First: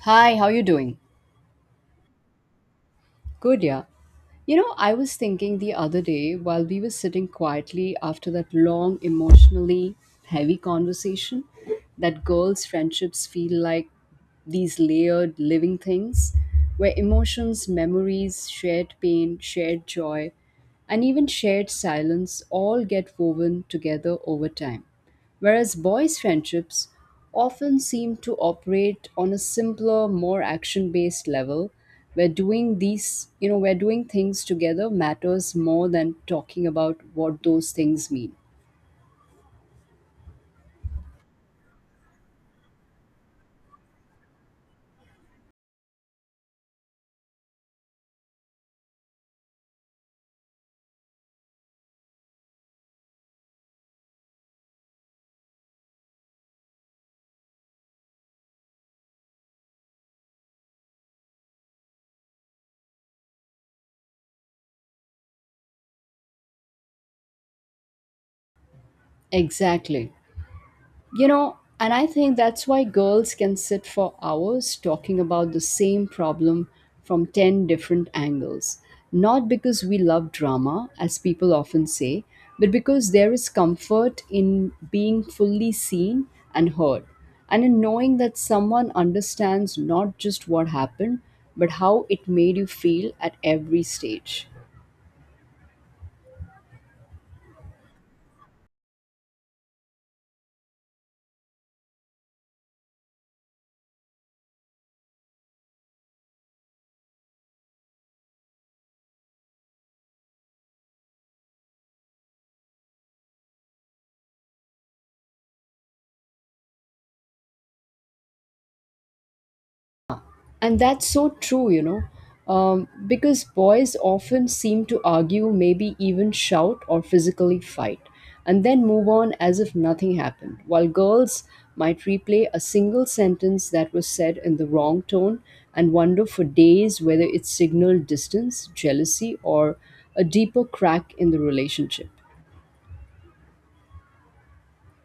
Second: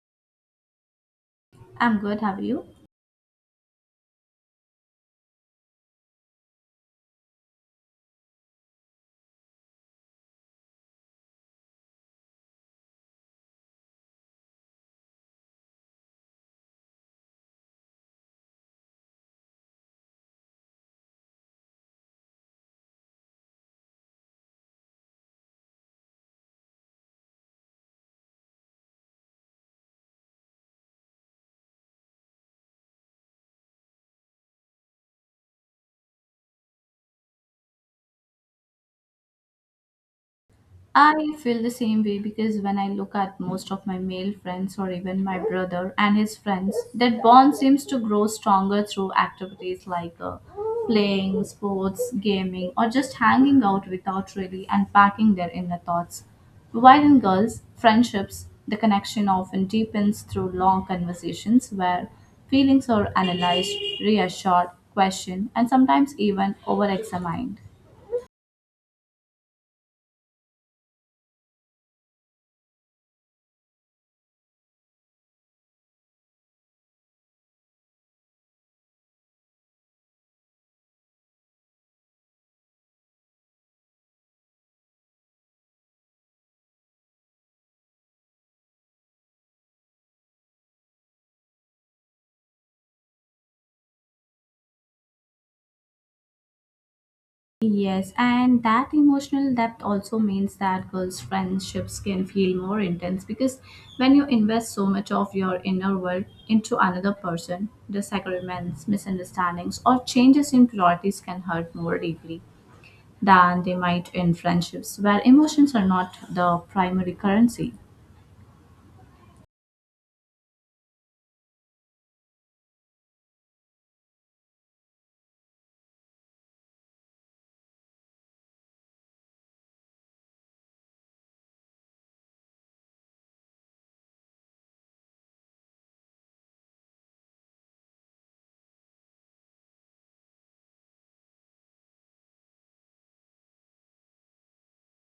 Hi, how you doing? I'm good, how are you? Good, yeah. I was thinking the other day while we were sitting quietly after that long, emotionally heavy conversation that girls' friendships feel like these layered living things where emotions, memories, shared pain, shared joy, and even shared silence all get woven together over time whereas boys' friendships often seem to operate on a simpler, more action based level where doing these, where doing things together matters more than talking about what those things mean. I feel the same way because when I look at most of my male friends or even my brother and his friends, that bond seems to grow stronger through activities like playing, sports, gaming, or just hanging out without really unpacking their inner thoughts. While in girls, friendships, the connection often deepens through long conversations where feelings are analyzed, reassured, questioned, and sometimes even over examined. Exactly. And I think that's why girls can sit for hours talking about the same problem from 10 different angles. Not because we love drama, as people often say, but because there is comfort in being fully seen and heard, and in knowing that someone understands not just what happened, but how it made you feel at every stage. Yes, and that emotional depth also means that girls' friendships can feel more intense because when you invest so much of your inner world into another person, disagreements, misunderstandings, or changes in priorities can hurt more deeply than they might in friendships where emotions are not the primary currency. And that's so true, because boys often seem to argue, maybe even shout or physically fight, and then move on as if nothing happened, while girls might replay a single sentence that was said in the wrong tone and wonder for days whether it signaled distance, jealousy, or a deeper crack in the relationship.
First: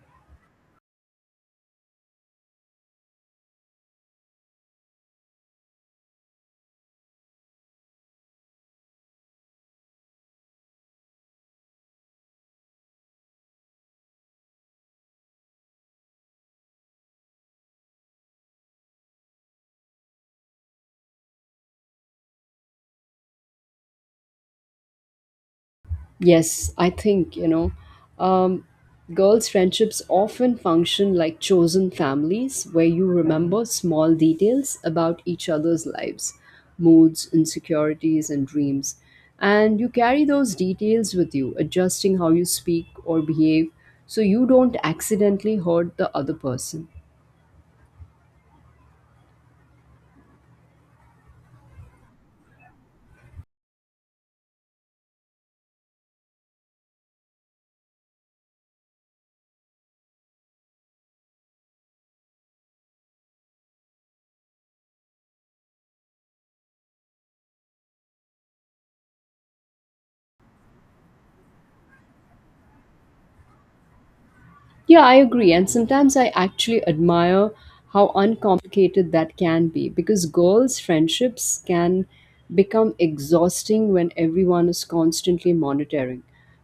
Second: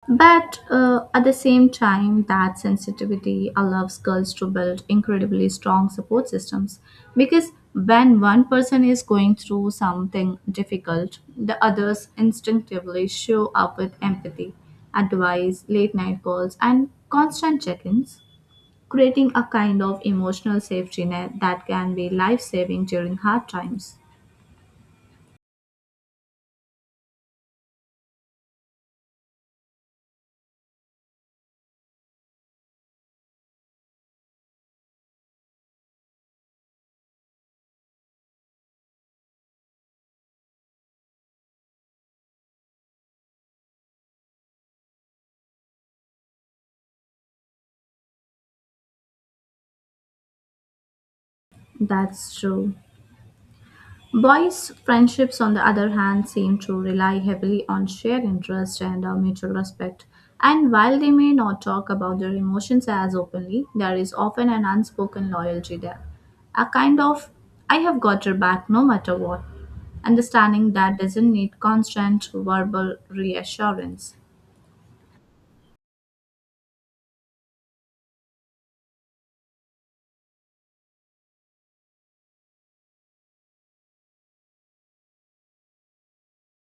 But at the same time, that sensitivity allows girls to build incredibly strong support systems because when one person is going through something difficult, the others instinctively show up with empathy, advice, late night calls, and constant check ins, creating a kind of emotional safety net that can be life saving during hard times. Yes, I think, um, girls' friendships often function like chosen families where you remember small details about each other's lives, moods, insecurities, and dreams. And you carry those details with you, adjusting how you speak or behave so you don't accidentally hurt the other person. That's true. Boys' friendships, on the other hand, seem to rely heavily on shared interest and mutual respect. And while they may not talk about their emotions as openly, there is often an unspoken loyalty there. A kind of, I have got your back no matter what. Understanding that doesn't need constant verbal reassurance. Yeah, I agree. And sometimes I actually admire how uncomplicated that can be because girls' friendships can become exhausting when everyone is constantly monitoring,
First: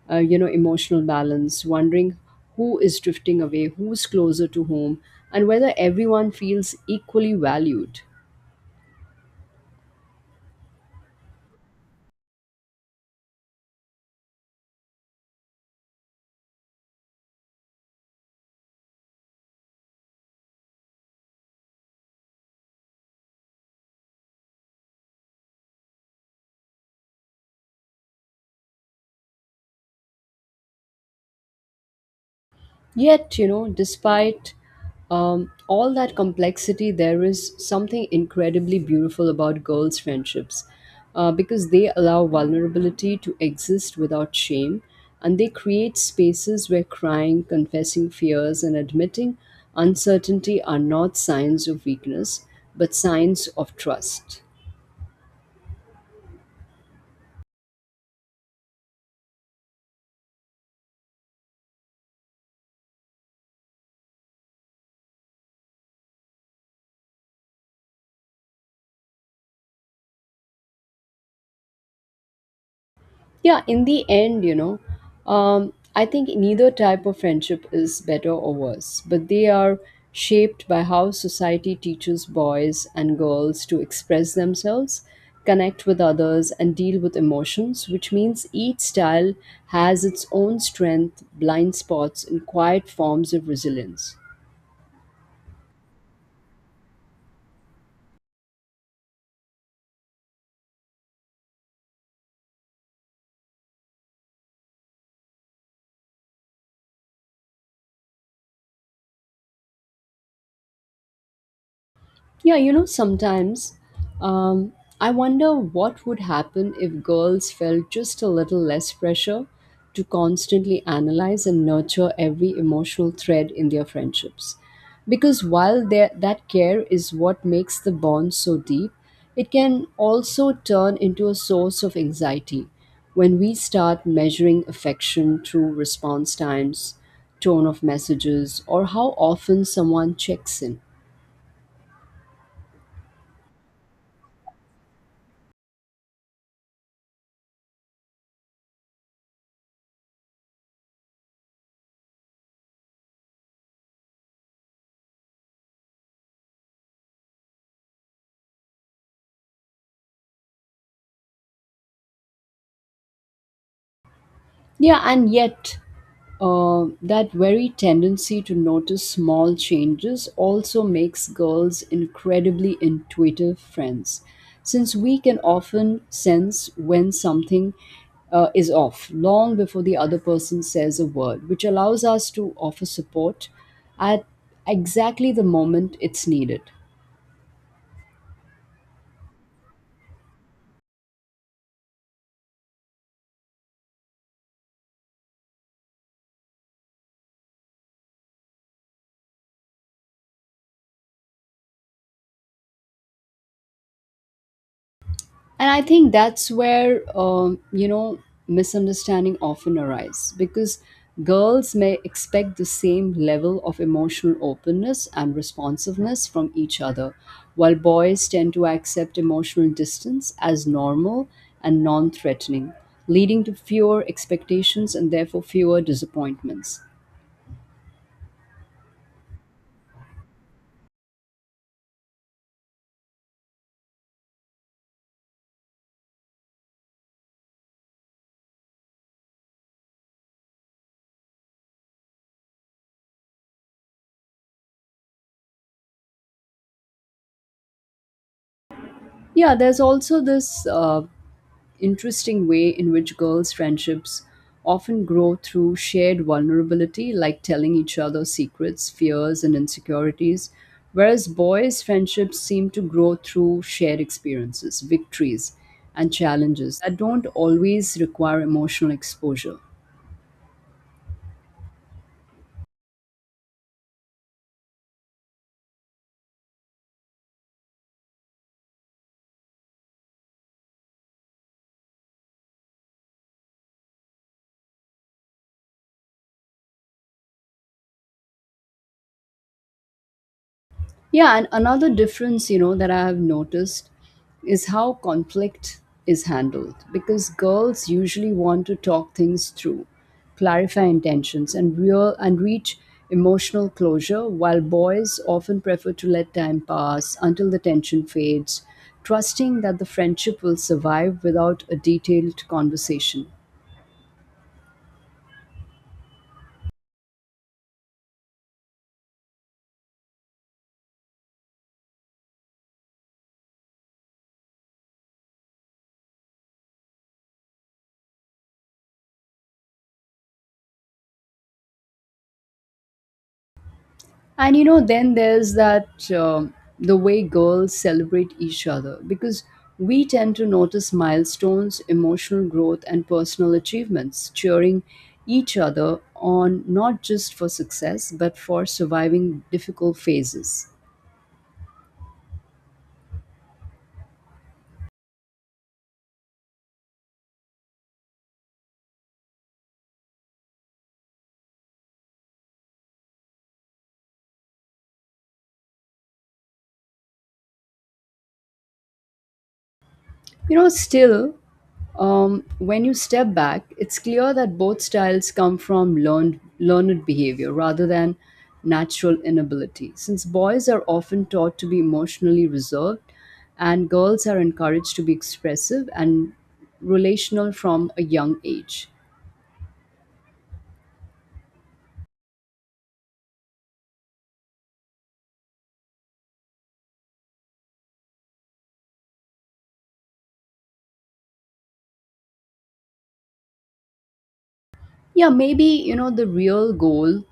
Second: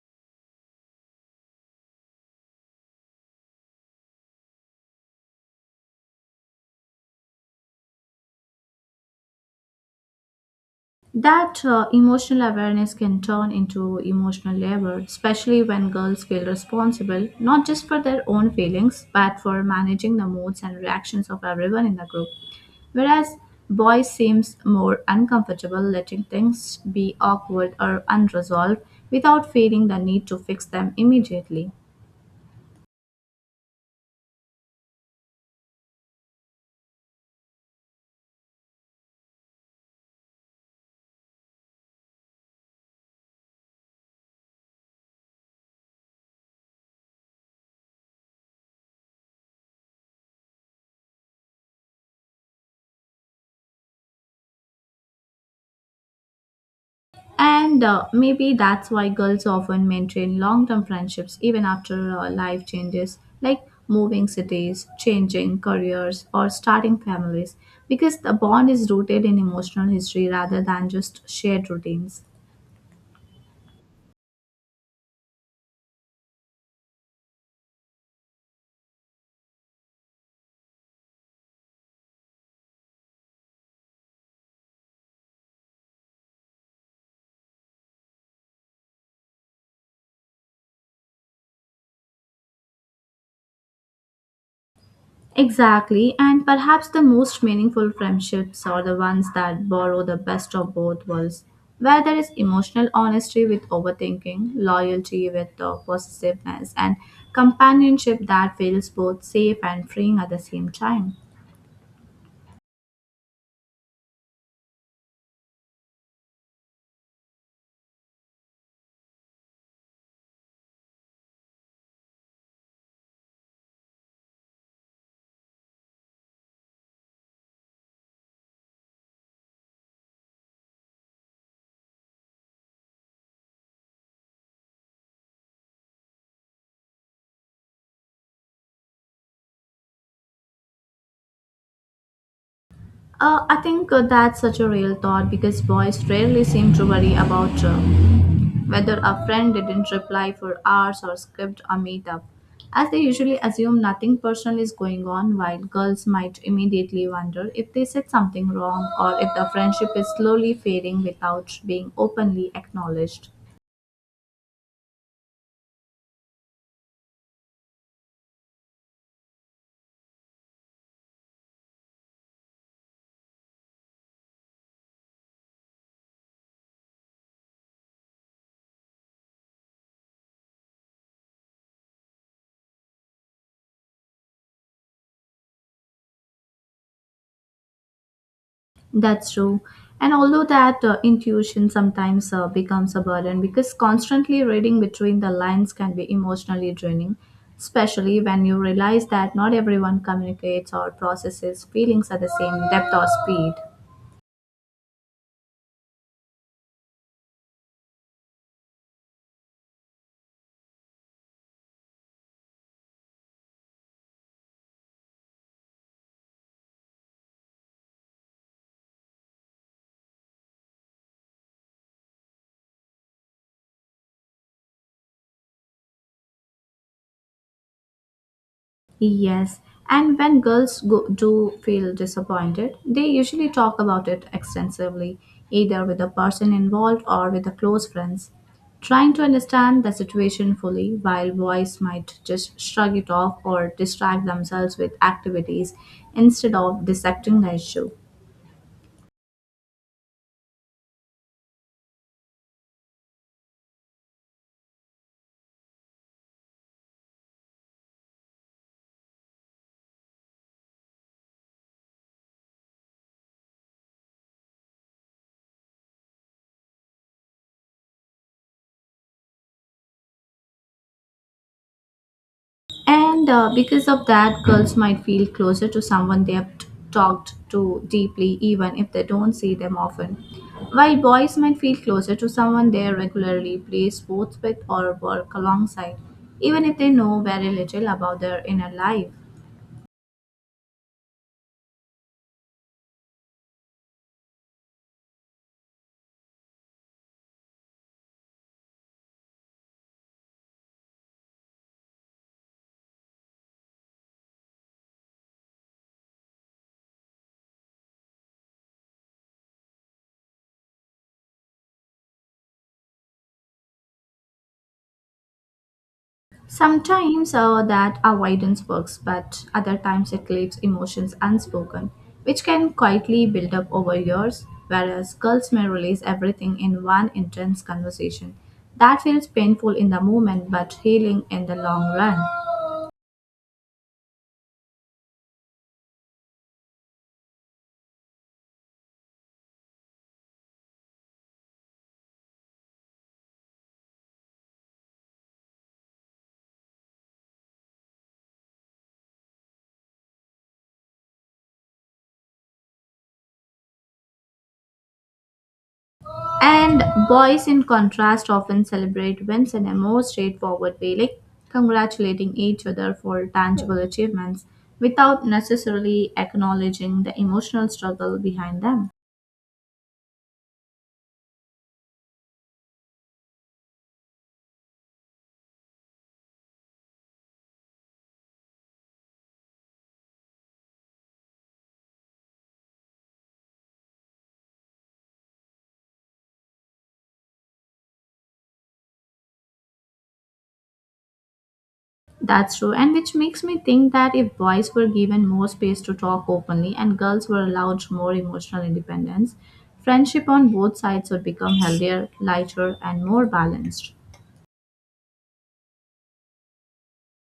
emotional balance, wondering who is drifting away, who's closer to home, and whether everyone feels equally valued. That emotional awareness can turn into emotional labor, especially when girls feel responsible not just for their own feelings but for managing the moods and reactions of everyone in the group. Whereas boys seems more uncomfortable letting things be awkward or unresolved without feeling the need to fix them immediately. Yet, despite all that complexity, there is something incredibly beautiful about girls' friendships because they allow vulnerability to exist without shame, and they create spaces where crying, confessing fears, and admitting uncertainty are not signs of weakness but signs of trust. And maybe that's why girls often maintain long term friendships even after life changes, like moving cities, changing careers, or starting families, because the bond is rooted in emotional history rather than just shared routines. Yeah, in the end, I think neither type of friendship is better or worse, but they are shaped by how society teaches boys and girls to express themselves, connect with others, and deal with emotions, which means each style has its own strength, blind spots, and quiet forms of resilience. Exactly, and perhaps the most meaningful friendships are the ones that borrow the best of both worlds, where there is emotional honesty with overthinking, loyalty with possessiveness, and companionship that feels both safe and freeing at the same time. Yeah, sometimes um, I wonder what would happen if girls felt just a little less pressure to constantly analyze and nurture every emotional thread in their friendships. Because while that care is what makes the bond so deep, it can also turn into a source of anxiety when we start measuring affection through response times, tone of messages, or how often someone checks in. I think that's such a real thought because boys rarely seem to worry about whether a friend didn't reply for hours or skipped a meetup, as they usually assume nothing personal is going on, while girls might immediately wonder if they said something wrong or if the friendship is slowly fading without being openly acknowledged. Yeah, and yet, that very tendency to notice small changes also makes girls incredibly intuitive friends, since we can often sense when something is off long before the other person says a word, which allows us to offer support at exactly the moment it's needed. That's true. And although that intuition sometimes becomes a burden because constantly reading between the lines can be emotionally draining, especially when you realize that not everyone communicates or processes feelings at the same depth or speed. And I think that's where misunderstanding often arise, because girls may expect the same level of emotional openness and responsiveness from each other, while boys tend to accept emotional distance as normal and non-threatening, leading to fewer expectations and therefore fewer disappointments. Yes, and when girls go, do feel disappointed, they usually talk about it extensively, either with the person involved or with the close friends, trying to understand the situation fully, while boys might just shrug it off or distract themselves with activities instead of dissecting the issue. Yeah, there's also this interesting way in which girls' friendships often grow through shared vulnerability, like telling each other secrets, fears, and insecurities, whereas boys' friendships seem to grow through shared experiences, victories, and challenges that don't always require emotional exposure. And because of that, girls might feel closer to someone they have talked to deeply, even if they don't see them often. While boys might feel closer to someone they regularly play sports with or work alongside, even if they know very little about their inner life. Yeah, and another difference, that I have noticed is how conflict is handled, because girls usually want to talk things through, clarify intentions and real and reach emotional closure, while boys often prefer to let time pass until the tension fades, trusting that the friendship will survive without a detailed conversation. Sometimes that avoidance works, but other times it leaves emotions unspoken, which can quietly build up over years, whereas girls may release everything in one intense conversation. That feels painful in the moment but healing in the long run. And, then there's that the way girls celebrate each other, because we tend to notice milestones, emotional growth, and personal achievements, cheering each other on not just for success but for surviving difficult phases. And boys, in contrast, often celebrate wins in a more straightforward way, like congratulating each other for tangible achievements without necessarily acknowledging the emotional struggle behind them. Still, when you step back, it's clear that both styles come from learned behavior rather than natural inability, since boys are often taught to be emotionally reserved and girls are encouraged to be expressive and relational from a young age. That's true, and which makes me think that if boys were given more space to talk openly and girls were allowed more emotional independence, friendship on both sides would become healthier, lighter, and more balanced. Yeah, maybe, the real goal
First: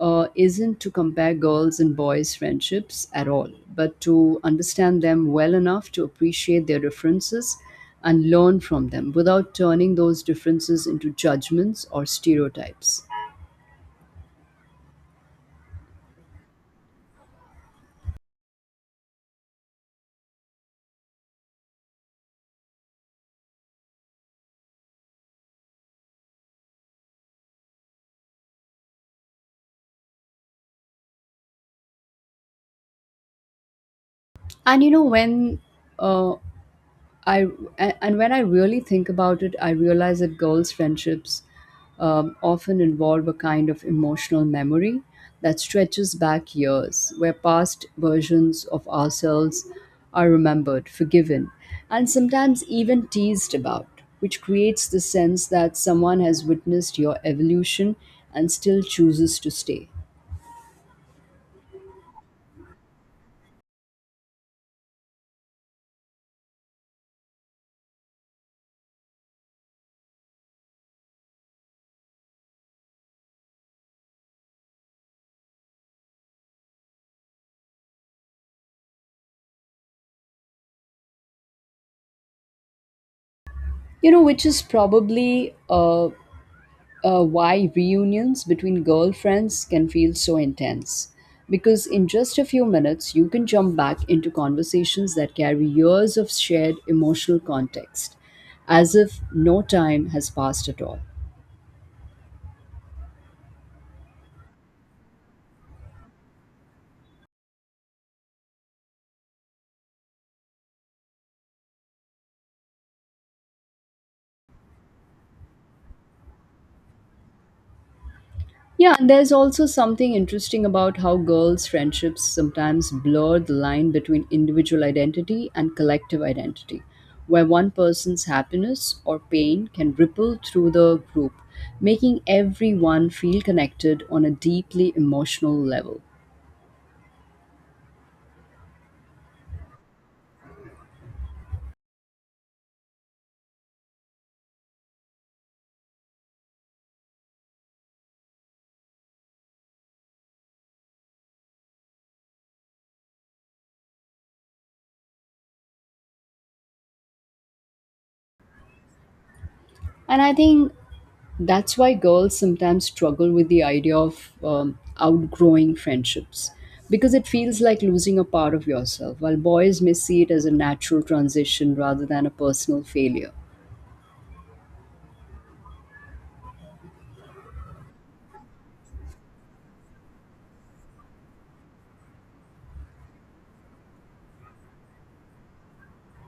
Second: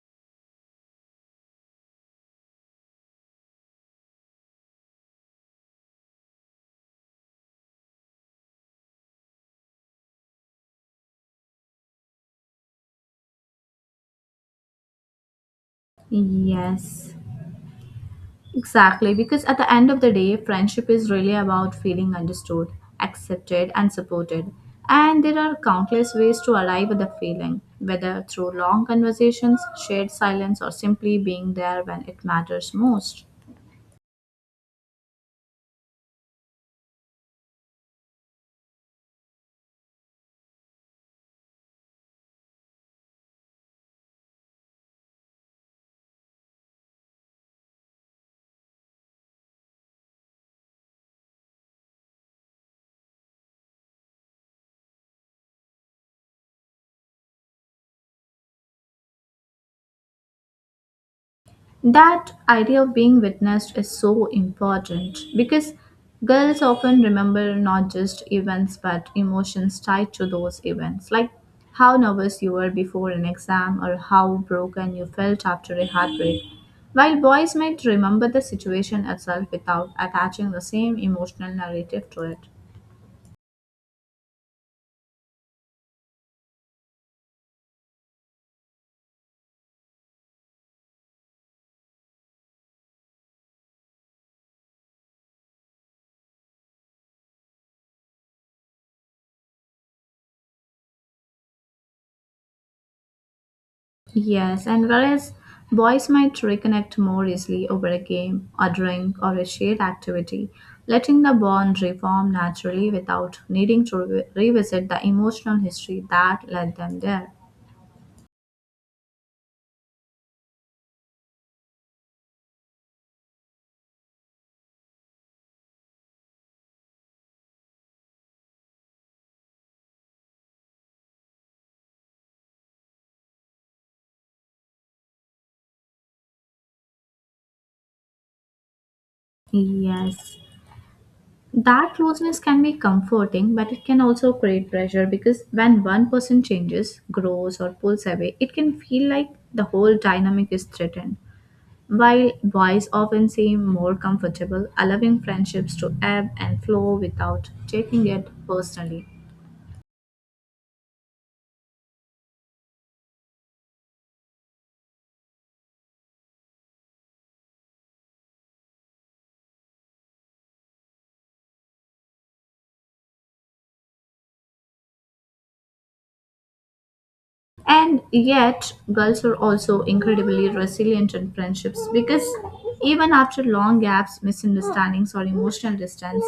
isn't to compare girls' and boys' friendships at all, but to understand them well enough to appreciate their differences and learn from them without turning those differences into judgments or stereotypes. Yes, exactly. Because at the end of the day, friendship is really about feeling understood, accepted, and supported. And there are countless ways to arrive at the feeling, whether through long conversations, shared silence, or simply being there when it matters most. And, when uh, I a- and when I really think about it, I realize that girls' friendships often involve a kind of emotional memory that stretches back years, where past versions of ourselves are remembered, forgiven, and sometimes even teased about, which creates the sense that someone has witnessed your evolution and still chooses to stay. That idea of being witnessed is so important because girls often remember not just events but emotions tied to those events, like how nervous you were before an exam or how broken you felt after a heartbreak. While boys might remember the situation itself without attaching the same emotional narrative to it. Which is probably why reunions between girlfriends can feel so intense. Because in just a few minutes, you can jump back into conversations that carry years of shared emotional context, as if no time has passed at all. Yes, and whereas boys might reconnect more easily over a game, a drink, or a shared activity, letting the bond reform naturally without needing to revisit the emotional history that led them there. Yeah, and there's also something interesting about how girls' friendships sometimes blur the line between individual identity and collective identity, where one person's happiness or pain can ripple through the group, making everyone feel connected on a deeply emotional level. Yes. That closeness can be comforting, but it can also create pressure because when one person changes, grows, or pulls away, it can feel like the whole dynamic is threatened. While boys often seem more comfortable allowing friendships to ebb and flow without taking it personally. And I think that's why girls sometimes struggle with the idea of outgrowing friendships, because it feels like losing a part of yourself, while boys may see it as a natural transition rather than a personal failure. And yet, girls are also incredibly resilient in friendships because even after long gaps, misunderstandings, or emotional distance,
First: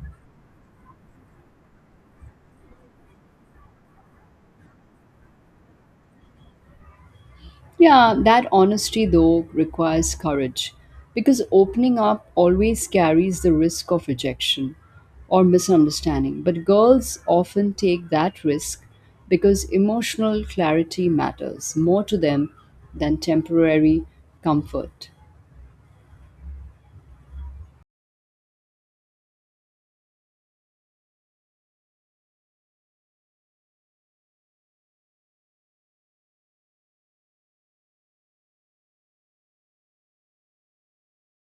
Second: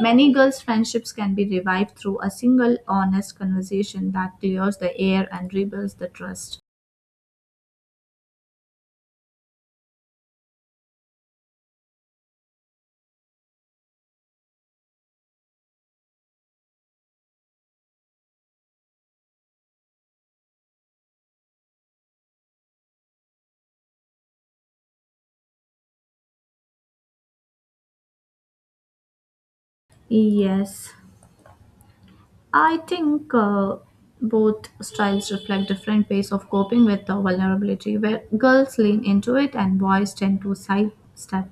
many girls' friendships can be revived through a single honest conversation that clears the air and rebuilds the trust. Yeah, that honesty though requires courage, because opening up always carries the risk of rejection or misunderstanding. But girls often take that risk because emotional clarity matters more to them than temporary comfort. Yes, I think both styles reflect different ways of coping with the vulnerability, where girls lean into it and boys tend to sidestep.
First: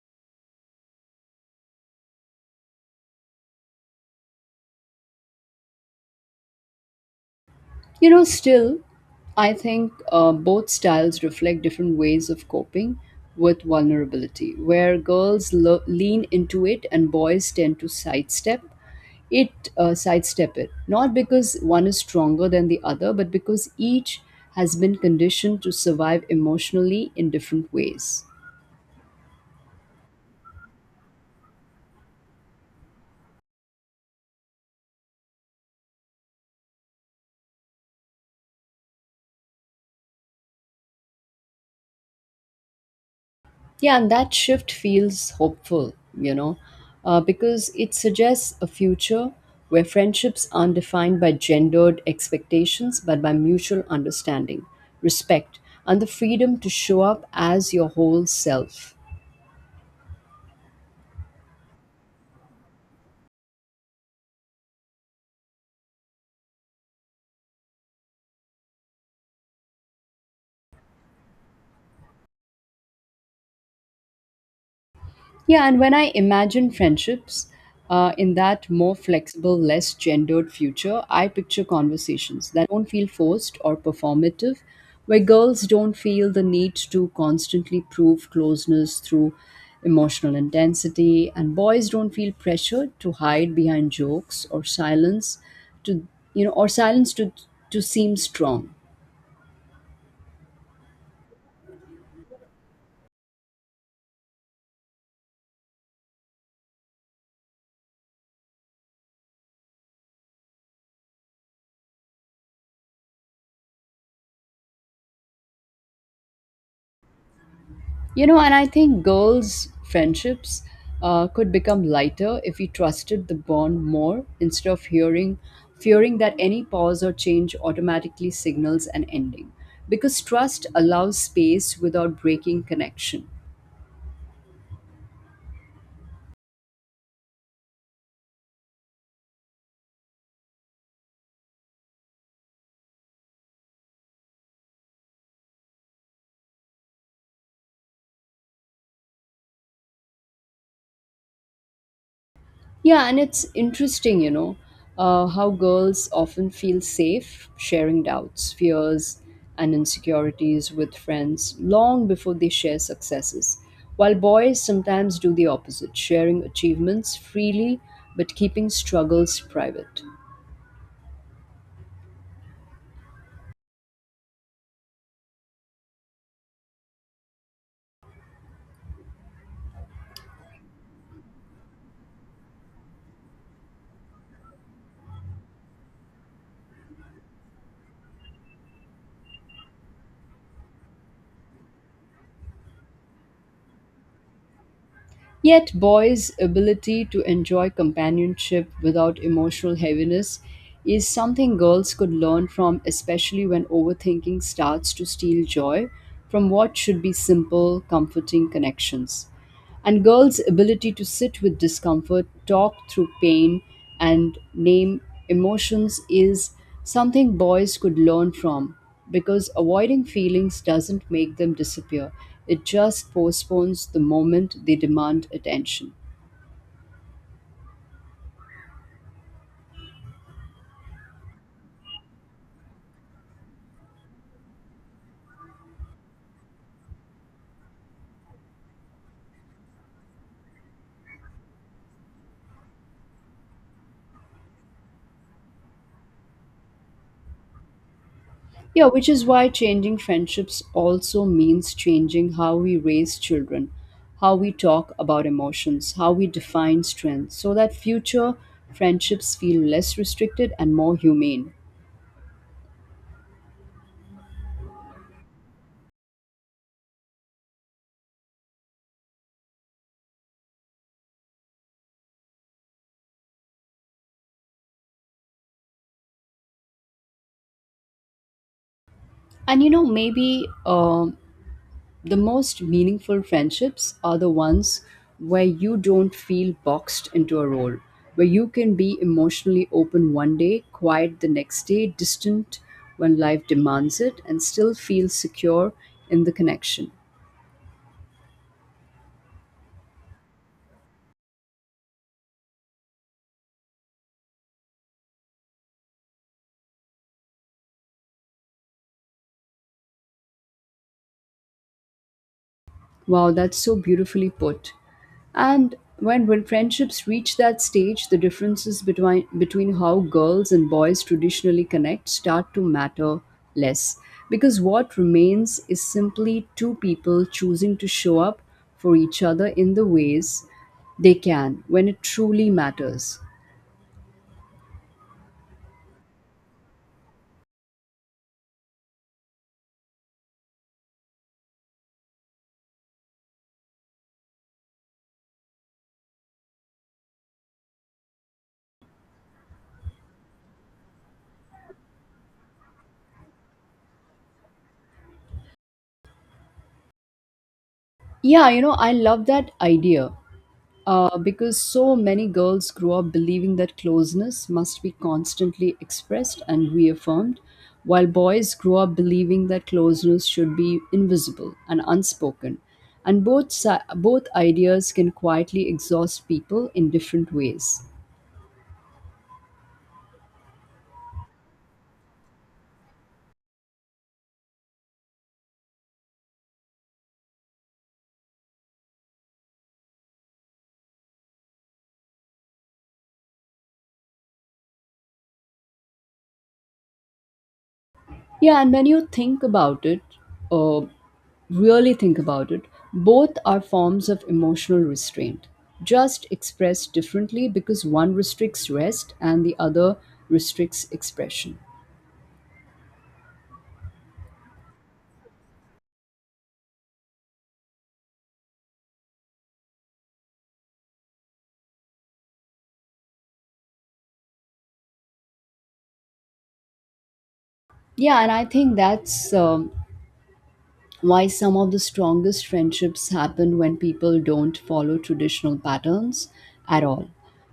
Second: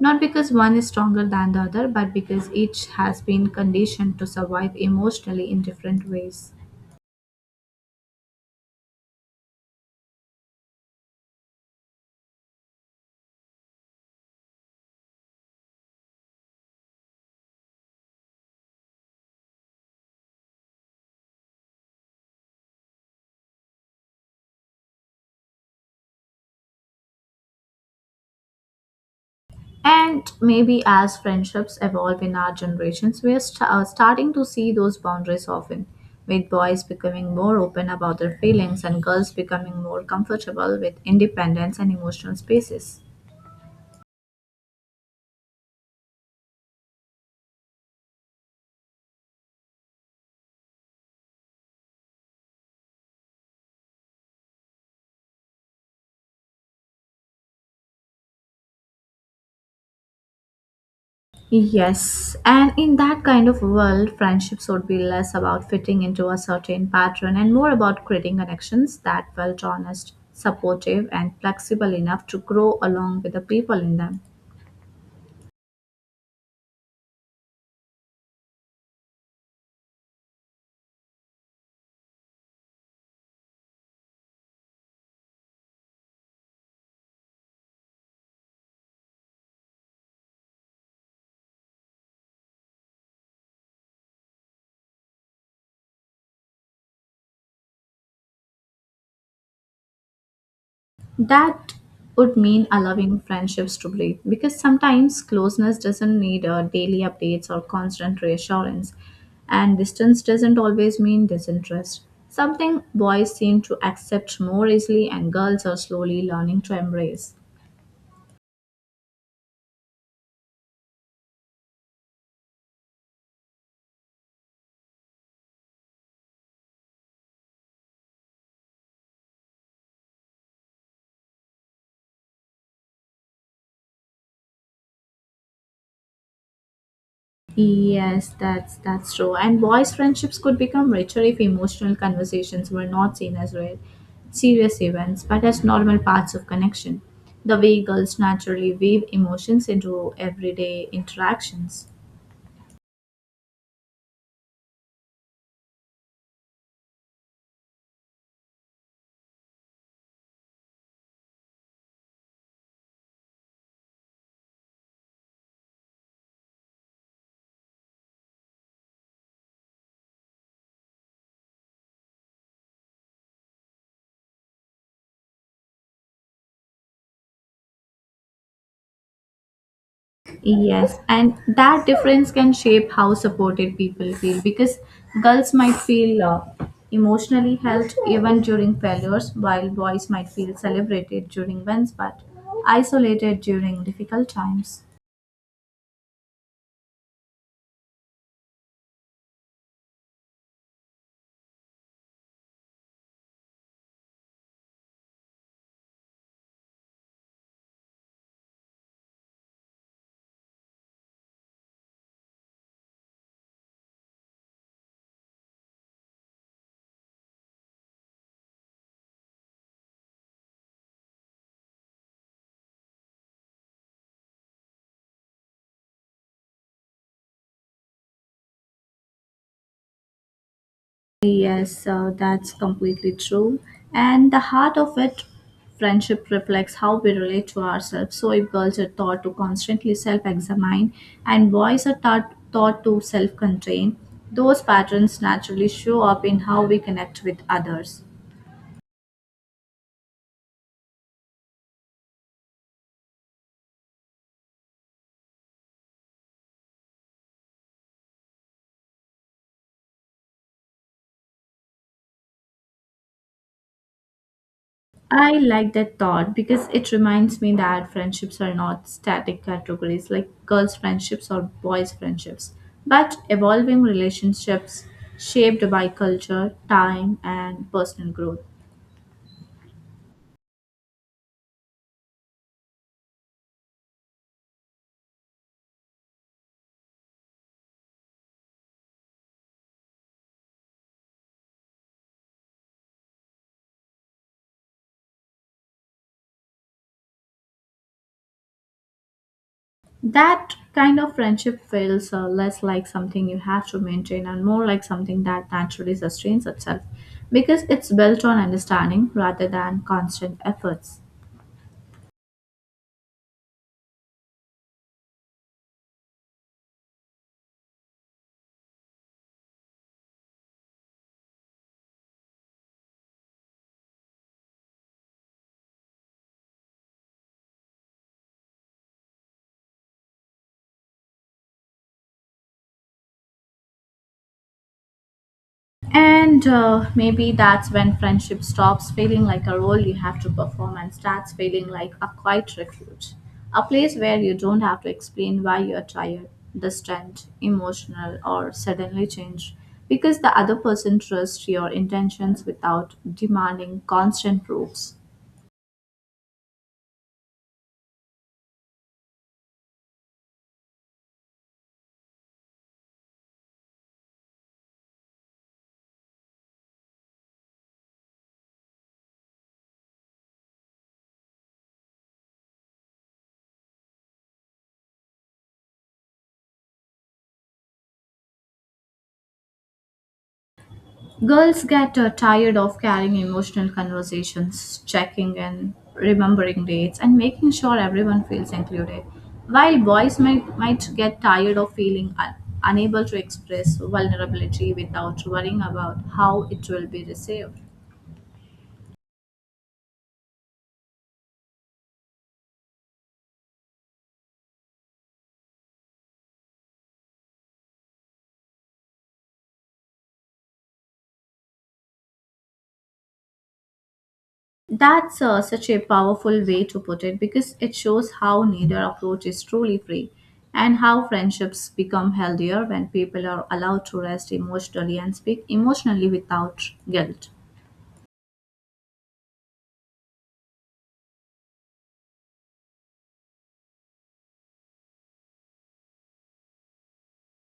Not because one is stronger than the other, but because each has been conditioned to survive emotionally in different ways. Still, I think both styles reflect different ways of coping with vulnerability, where girls lean into it and boys tend to sidestep it. Not because one is stronger than the other, but because each has been conditioned to survive emotionally in different ways. And maybe as friendships evolve in our generations, we are starting to see those boundaries often, with boys becoming more open about their feelings and girls becoming more comfortable with independence and emotional spaces. Yeah, and that shift feels hopeful, you know, because it suggests a future where friendships aren't defined by gendered expectations, but by mutual understanding, respect, and the freedom to show up as your whole self. Yes, and in that kind of world, friendship would be less about fitting into a certain pattern and more about creating connections that felt honest, supportive, and flexible enough to grow along with the people in them. Yeah, and when I imagine friendships in that more flexible, less gendered future, I picture conversations that don't feel forced or performative, where girls don't feel the need to constantly prove closeness through emotional intensity, and boys don't feel pressured to hide behind jokes or silence to you know or silence to to seem strong. That would mean allowing friendships to breathe because sometimes closeness doesn't need daily updates or constant reassurance, and distance doesn't always mean disinterest. Something boys seem to accept more easily, and girls are slowly learning to embrace. And I think girls' friendships could become lighter if we trusted the bond more instead of fearing that any pause or change automatically signals an ending. Because trust allows space without breaking connection. Yes, that's true. And boys' friendships could become richer if emotional conversations were not seen as rare, serious events, but as normal parts of connection. The way girls naturally weave emotions into everyday interactions. Yeah, and it's interesting, how girls often feel safe sharing doubts, fears, and insecurities with friends long before they share successes, while boys sometimes do the opposite, sharing achievements freely but keeping struggles private. Yes, and that difference can shape how supported people feel because girls might feel emotionally helped even during failures, while boys might feel celebrated during wins but isolated during difficult times. Yet, boys' ability to enjoy companionship without emotional heaviness is something girls could learn from, especially when overthinking starts to steal joy from what should be simple, comforting connections. And girls' ability to sit with discomfort, talk through pain, and name emotions is something boys could learn from, because avoiding feelings doesn't make them disappear, it just postpones the moment they demand attention. Yes, that's completely true. And the heart of it, friendship reflects how we relate to ourselves. So, if girls are taught to constantly self examine and boys are taught to self contain, those patterns naturally show up in how we connect with others. Yeah, which is why changing friendships also means changing how we raise children, how we talk about emotions, how we define strength, so that future friendships feel less restricted and more humane. I like that thought because it reminds me that friendships are not static categories like girls' friendships or boys' friendships, but evolving relationships shaped by culture, time, and personal growth. And, maybe the most meaningful friendships are the ones where you don't feel boxed into a role, where you can be emotionally open one day, quiet the next day, distant when life demands it, and still feel secure in the connection. That kind of friendship feels less like something you have to maintain and more like something that naturally sustains itself because it's built on understanding rather than constant efforts. Wow, that's so beautifully put. And when friendships reach that stage, the differences between how girls and boys traditionally connect start to matter less, because what remains is simply two people choosing to show up for each other in the ways they can when it truly matters. And maybe that's when friendship stops feeling like a role you have to perform and starts feeling like a quiet refuge. A place where you don't have to explain why you're tired, distant, emotional, or suddenly changed. Because the other person trusts your intentions without demanding constant proofs. Yeah, I love that idea. Because so many girls grew up believing that closeness must be constantly expressed and reaffirmed, while boys grew up believing that closeness should be invisible and unspoken. And both, both ideas can quietly exhaust people in different ways. Girls get tired of carrying emotional conversations, checking in, remembering dates, and making sure everyone feels included. While boys may, might get tired of feeling unable to express vulnerability without worrying about how it will be received. Yeah, and when you think about it, uh, really think about it, both are forms of emotional restraint, just expressed differently because one restricts rest and the other restricts expression. That's such a powerful way to put it because it shows how neither approach is truly free and how friendships become healthier when people are allowed to rest emotionally and speak emotionally without guilt. Yeah, and I think that's why some of the strongest friendships happen when people don't follow traditional patterns at all.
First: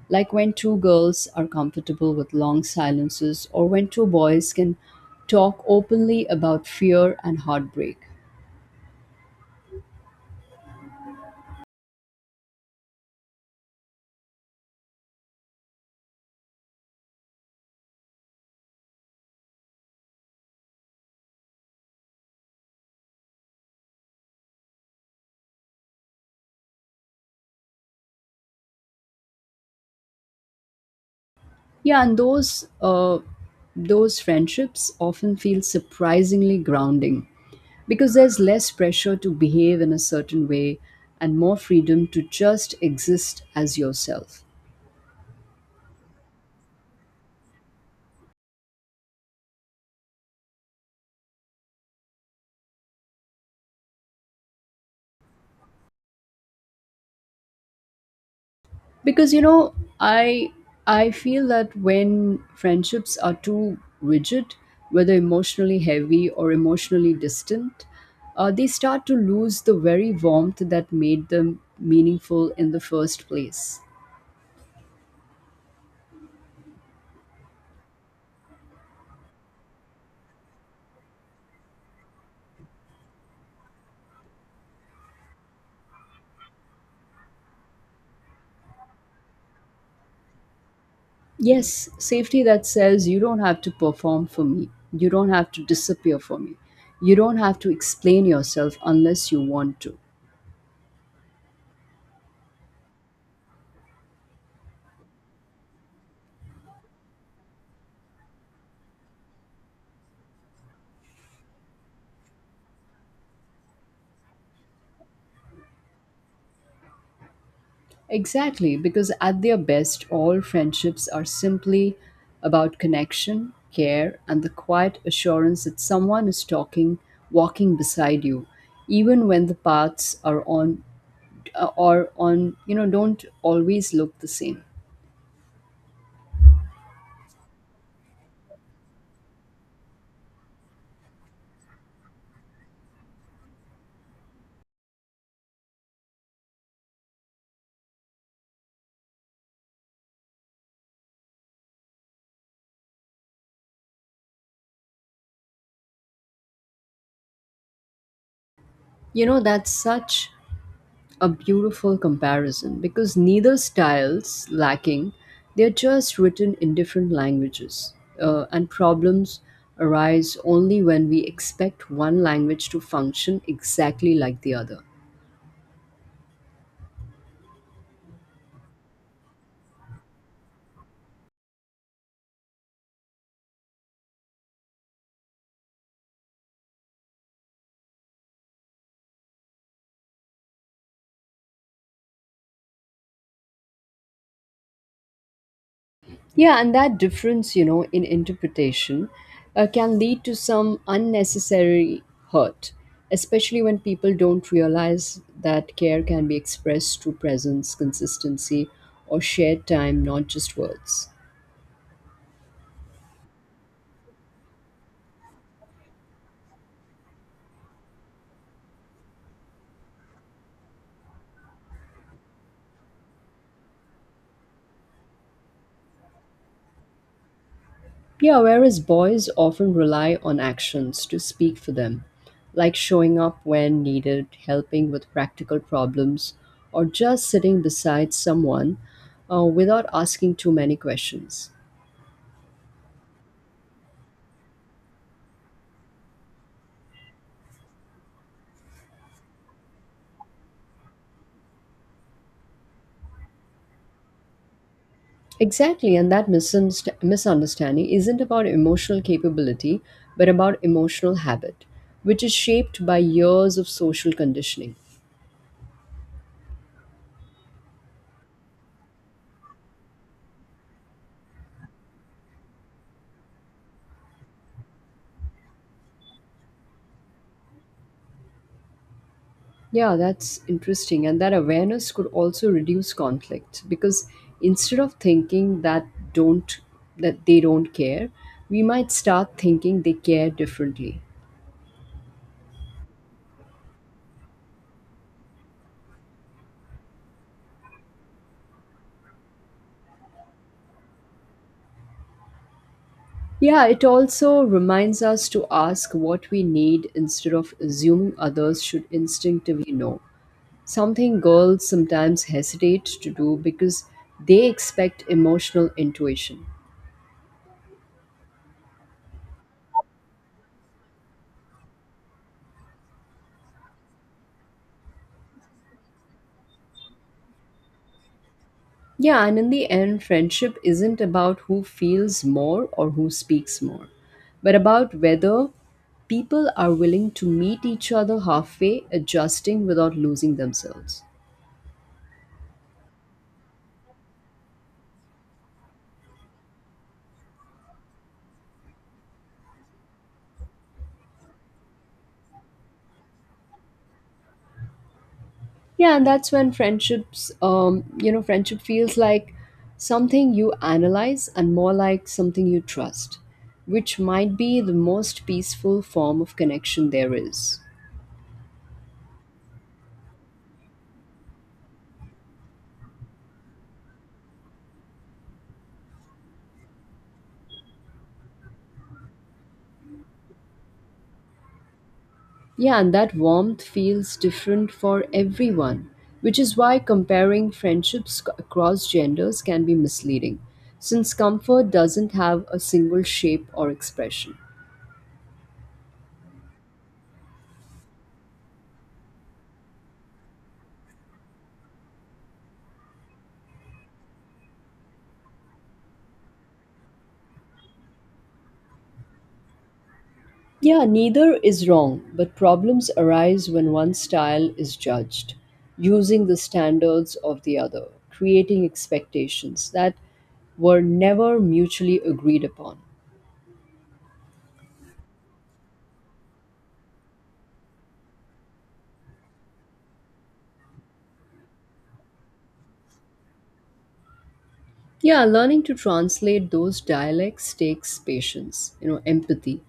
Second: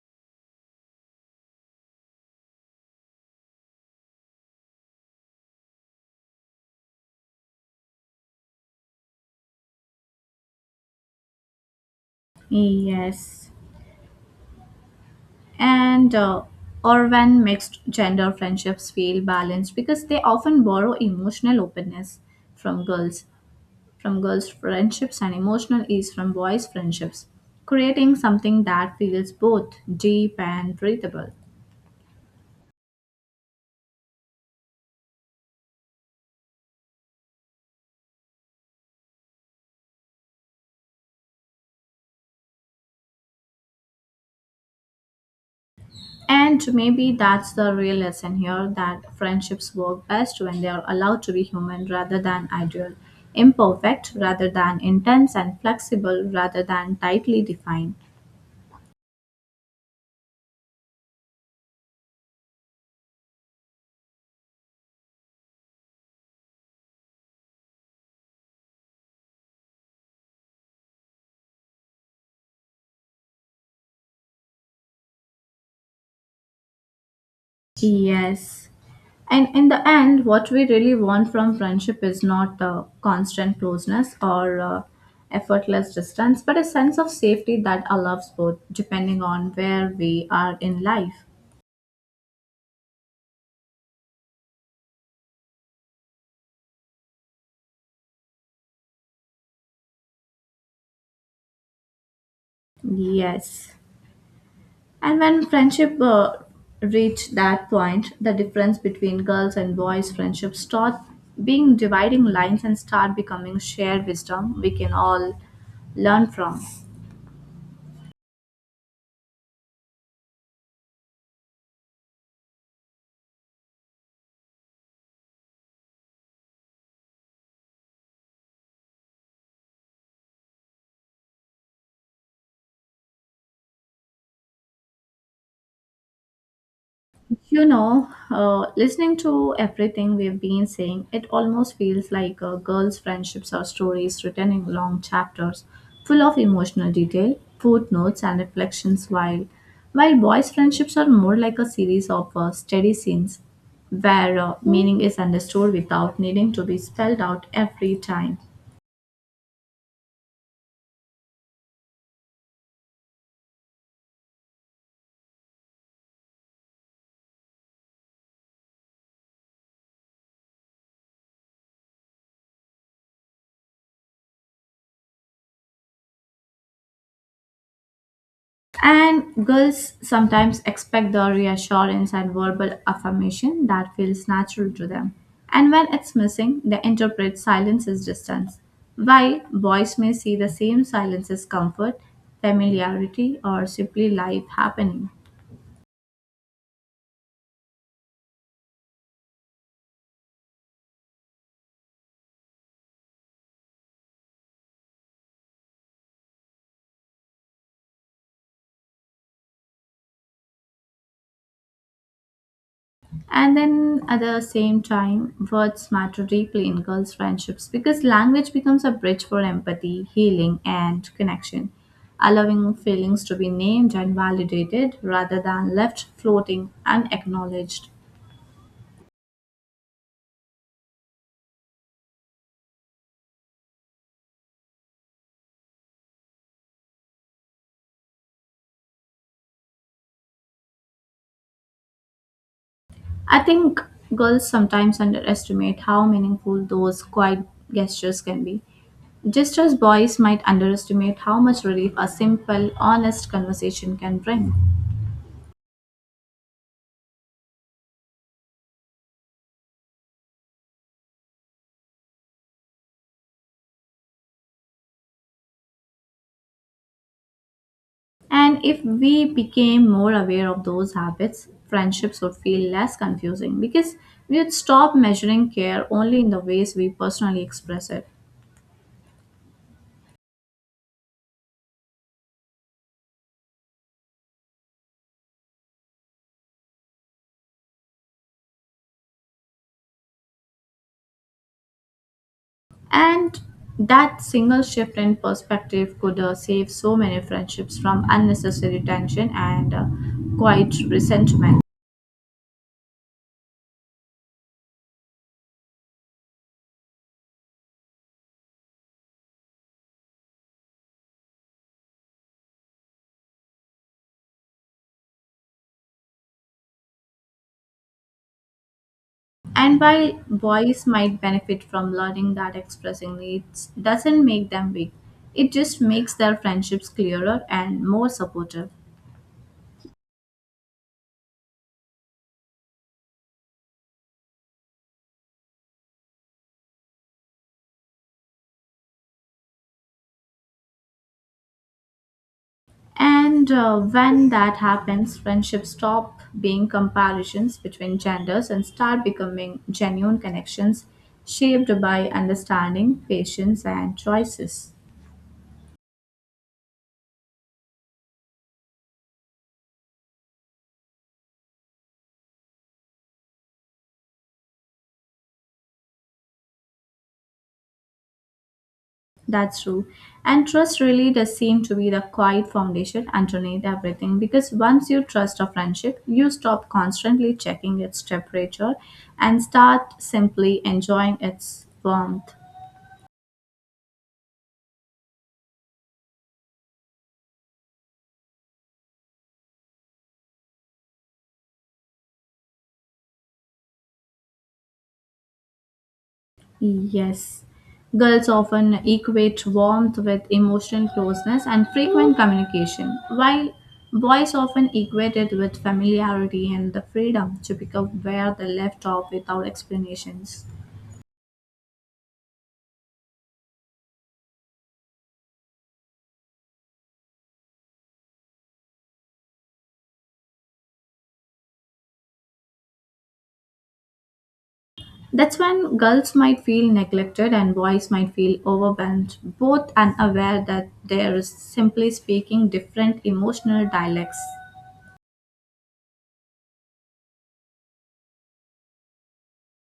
Like when two girls are comfortable with long silences, or when two boys can talk openly about fear and heartbreak. Yes. And or when mixed gender friendships feel balanced because they often borrow emotional openness from girls, from girls' friendships and emotional ease from boys' friendships, creating something that feels both deep and breathable. Yeah, and those friendships often feel surprisingly grounding because there's less pressure to behave in a certain way and more freedom to just exist as yourself. And maybe that's the real lesson here that friendships work best when they are allowed to be human rather than ideal, imperfect rather than intense, and flexible rather than tightly defined. Because I feel that when friendships are too rigid, whether emotionally heavy or emotionally distant, they start to lose the very warmth that made them meaningful in the first place. Yes. And in the end, what we really want from friendship is not constant closeness or effortless distance, but a sense of safety that allows both, depending on where we are in life. Yes, safety that says you don't have to perform for me, you don't have to disappear for me, you don't have to explain yourself unless you want to. Yes. And when friendship reached that point, the difference between girls and boys friendship start being dividing lines and start becoming shared wisdom we can all learn from. Exactly, because at their best, all friendships are simply about connection, care, and the quiet assurance that someone is talking, walking beside you, even when the paths are on, don't always look the same. Listening to everything we've been saying, it almost feels like girls' friendships are stories written in long chapters, full of emotional detail, footnotes, and reflections. While boys' friendships are more like a series of steady scenes, where meaning is understood without needing to be spelled out every time. You know, that's such a beautiful comparison, because neither style's lacking, they're just written in different languages. And problems arise only when we expect one language to function exactly like the other. And girls sometimes expect the reassurance and verbal affirmation that feels natural to them. And when it's missing, they interpret silence as distance. While boys may see the same silence as comfort, familiarity, or simply life happening. Yeah, and that difference, in interpretation, can lead to some unnecessary hurt, especially when people don't realize that care can be expressed through presence, consistency, or shared time, not just words. And then at the same time, words matter deeply in girls' friendships because language becomes a bridge for empathy, healing, and connection, allowing feelings to be named and validated rather than left floating unacknowledged. Yeah, whereas boys often rely on actions to speak for them, like showing up when needed, helping with practical problems, or just sitting beside someone without asking too many questions. I think girls sometimes underestimate how meaningful those quiet gestures can be. Just as boys might underestimate how much relief a simple, honest conversation can bring. Exactly, and that misunderstanding isn't about emotional capability, but about emotional habit, which is shaped by years of social conditioning. And if we became more aware of those habits, friendships would feel less confusing because we would stop measuring care only in the ways we personally express it. Yeah, that's interesting. And that awareness could also reduce conflict, because instead of thinking that don't that they don't care, we might start thinking they care differently. And that single shift in perspective could save so many friendships from unnecessary tension and quiet resentment. Yeah, it also reminds us to ask what we need instead of assuming others should instinctively know. Something girls sometimes hesitate to do because they expect emotional intuition. And while boys might benefit from learning that expressing needs doesn't make them weak, it just makes their friendships clearer and more supportive. Yeah, and in the end, friendship isn't about who feels more or who speaks more, but about whether people are willing to meet each other halfway, adjusting without losing themselves. And when that happens, friendships stop being comparisons between genders and start becoming genuine connections shaped by understanding, patience, and choices. Yeah, and that's when friendships, friendship feels like something you analyze and more like something you trust, which might be the most peaceful form of connection there is. That's true. And trust really does seem to be the quiet foundation underneath everything because once you trust a friendship, you stop constantly checking its temperature and start simply enjoying its warmth. Yeah, and that warmth feels different for everyone, which is why comparing friendships across genders can be misleading, since comfort doesn't have a single shape or expression. Yes. Girls often equate warmth with emotional closeness and frequent communication, while boys often equate it with familiarity and the freedom to pick up where they left off without explanations. Yeah, neither is wrong, but problems arise when one style is judged using the standards of the other, creating expectations that were never mutually agreed upon. That's when girls might feel neglected and boys might feel overwhelmed, both unaware that they are simply speaking different emotional dialects. Yeah, learning to translate those dialects takes patience, you know, empathy,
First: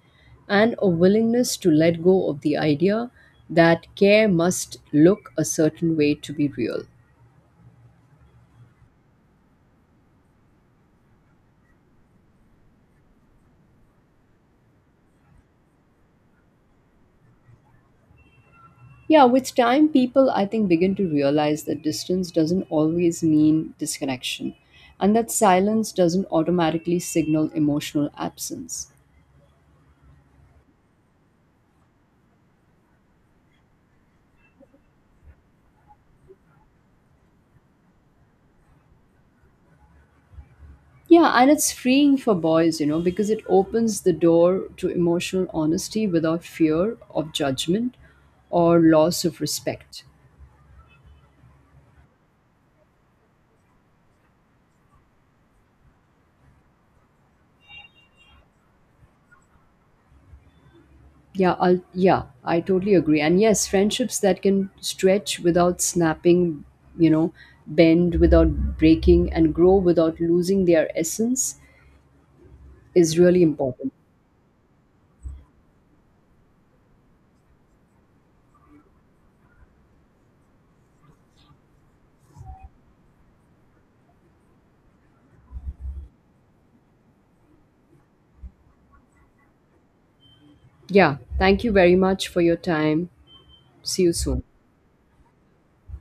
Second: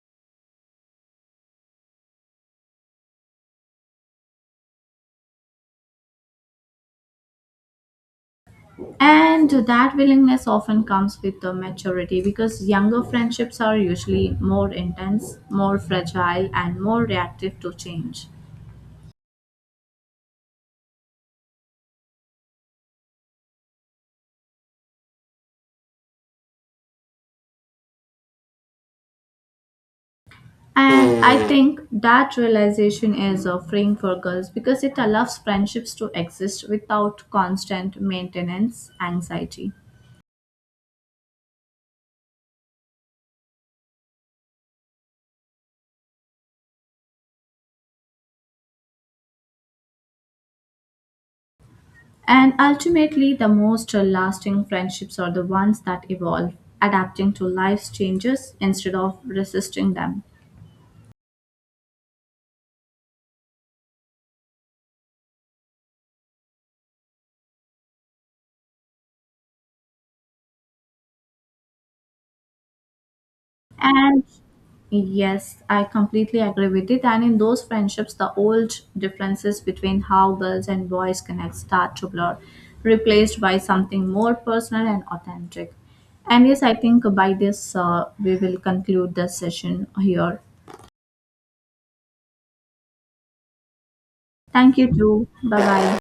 and a willingness to let go of the idea that care must look a certain way to be real. And that willingness often comes with the maturity because younger friendships are usually more intense, more fragile, and more reactive to change. Yeah, with time, people, I think, begin to realize that distance doesn't always mean disconnection, and that silence doesn't automatically signal emotional absence. And I think that realization is freeing for girls because it allows friendships to exist without constant maintenance anxiety. Yeah, and it's freeing for boys, you know, because it opens the door to emotional honesty without fear of judgment or loss of respect. And ultimately, the most lasting friendships are the ones that evolve, adapting to life's changes instead of resisting them. Yeah, I totally agree. And yes, friendships that can stretch without snapping, you know, bend without breaking, and grow without losing their essence is really important. And yes, I completely agree with it. And in those friendships, the old differences between how girls and boys connect start to blur, replaced by something more personal and authentic. And yes, I think by this, we will conclude the session here. Yeah, thank you very much for your time. See you soon. Thank you, too. Bye bye.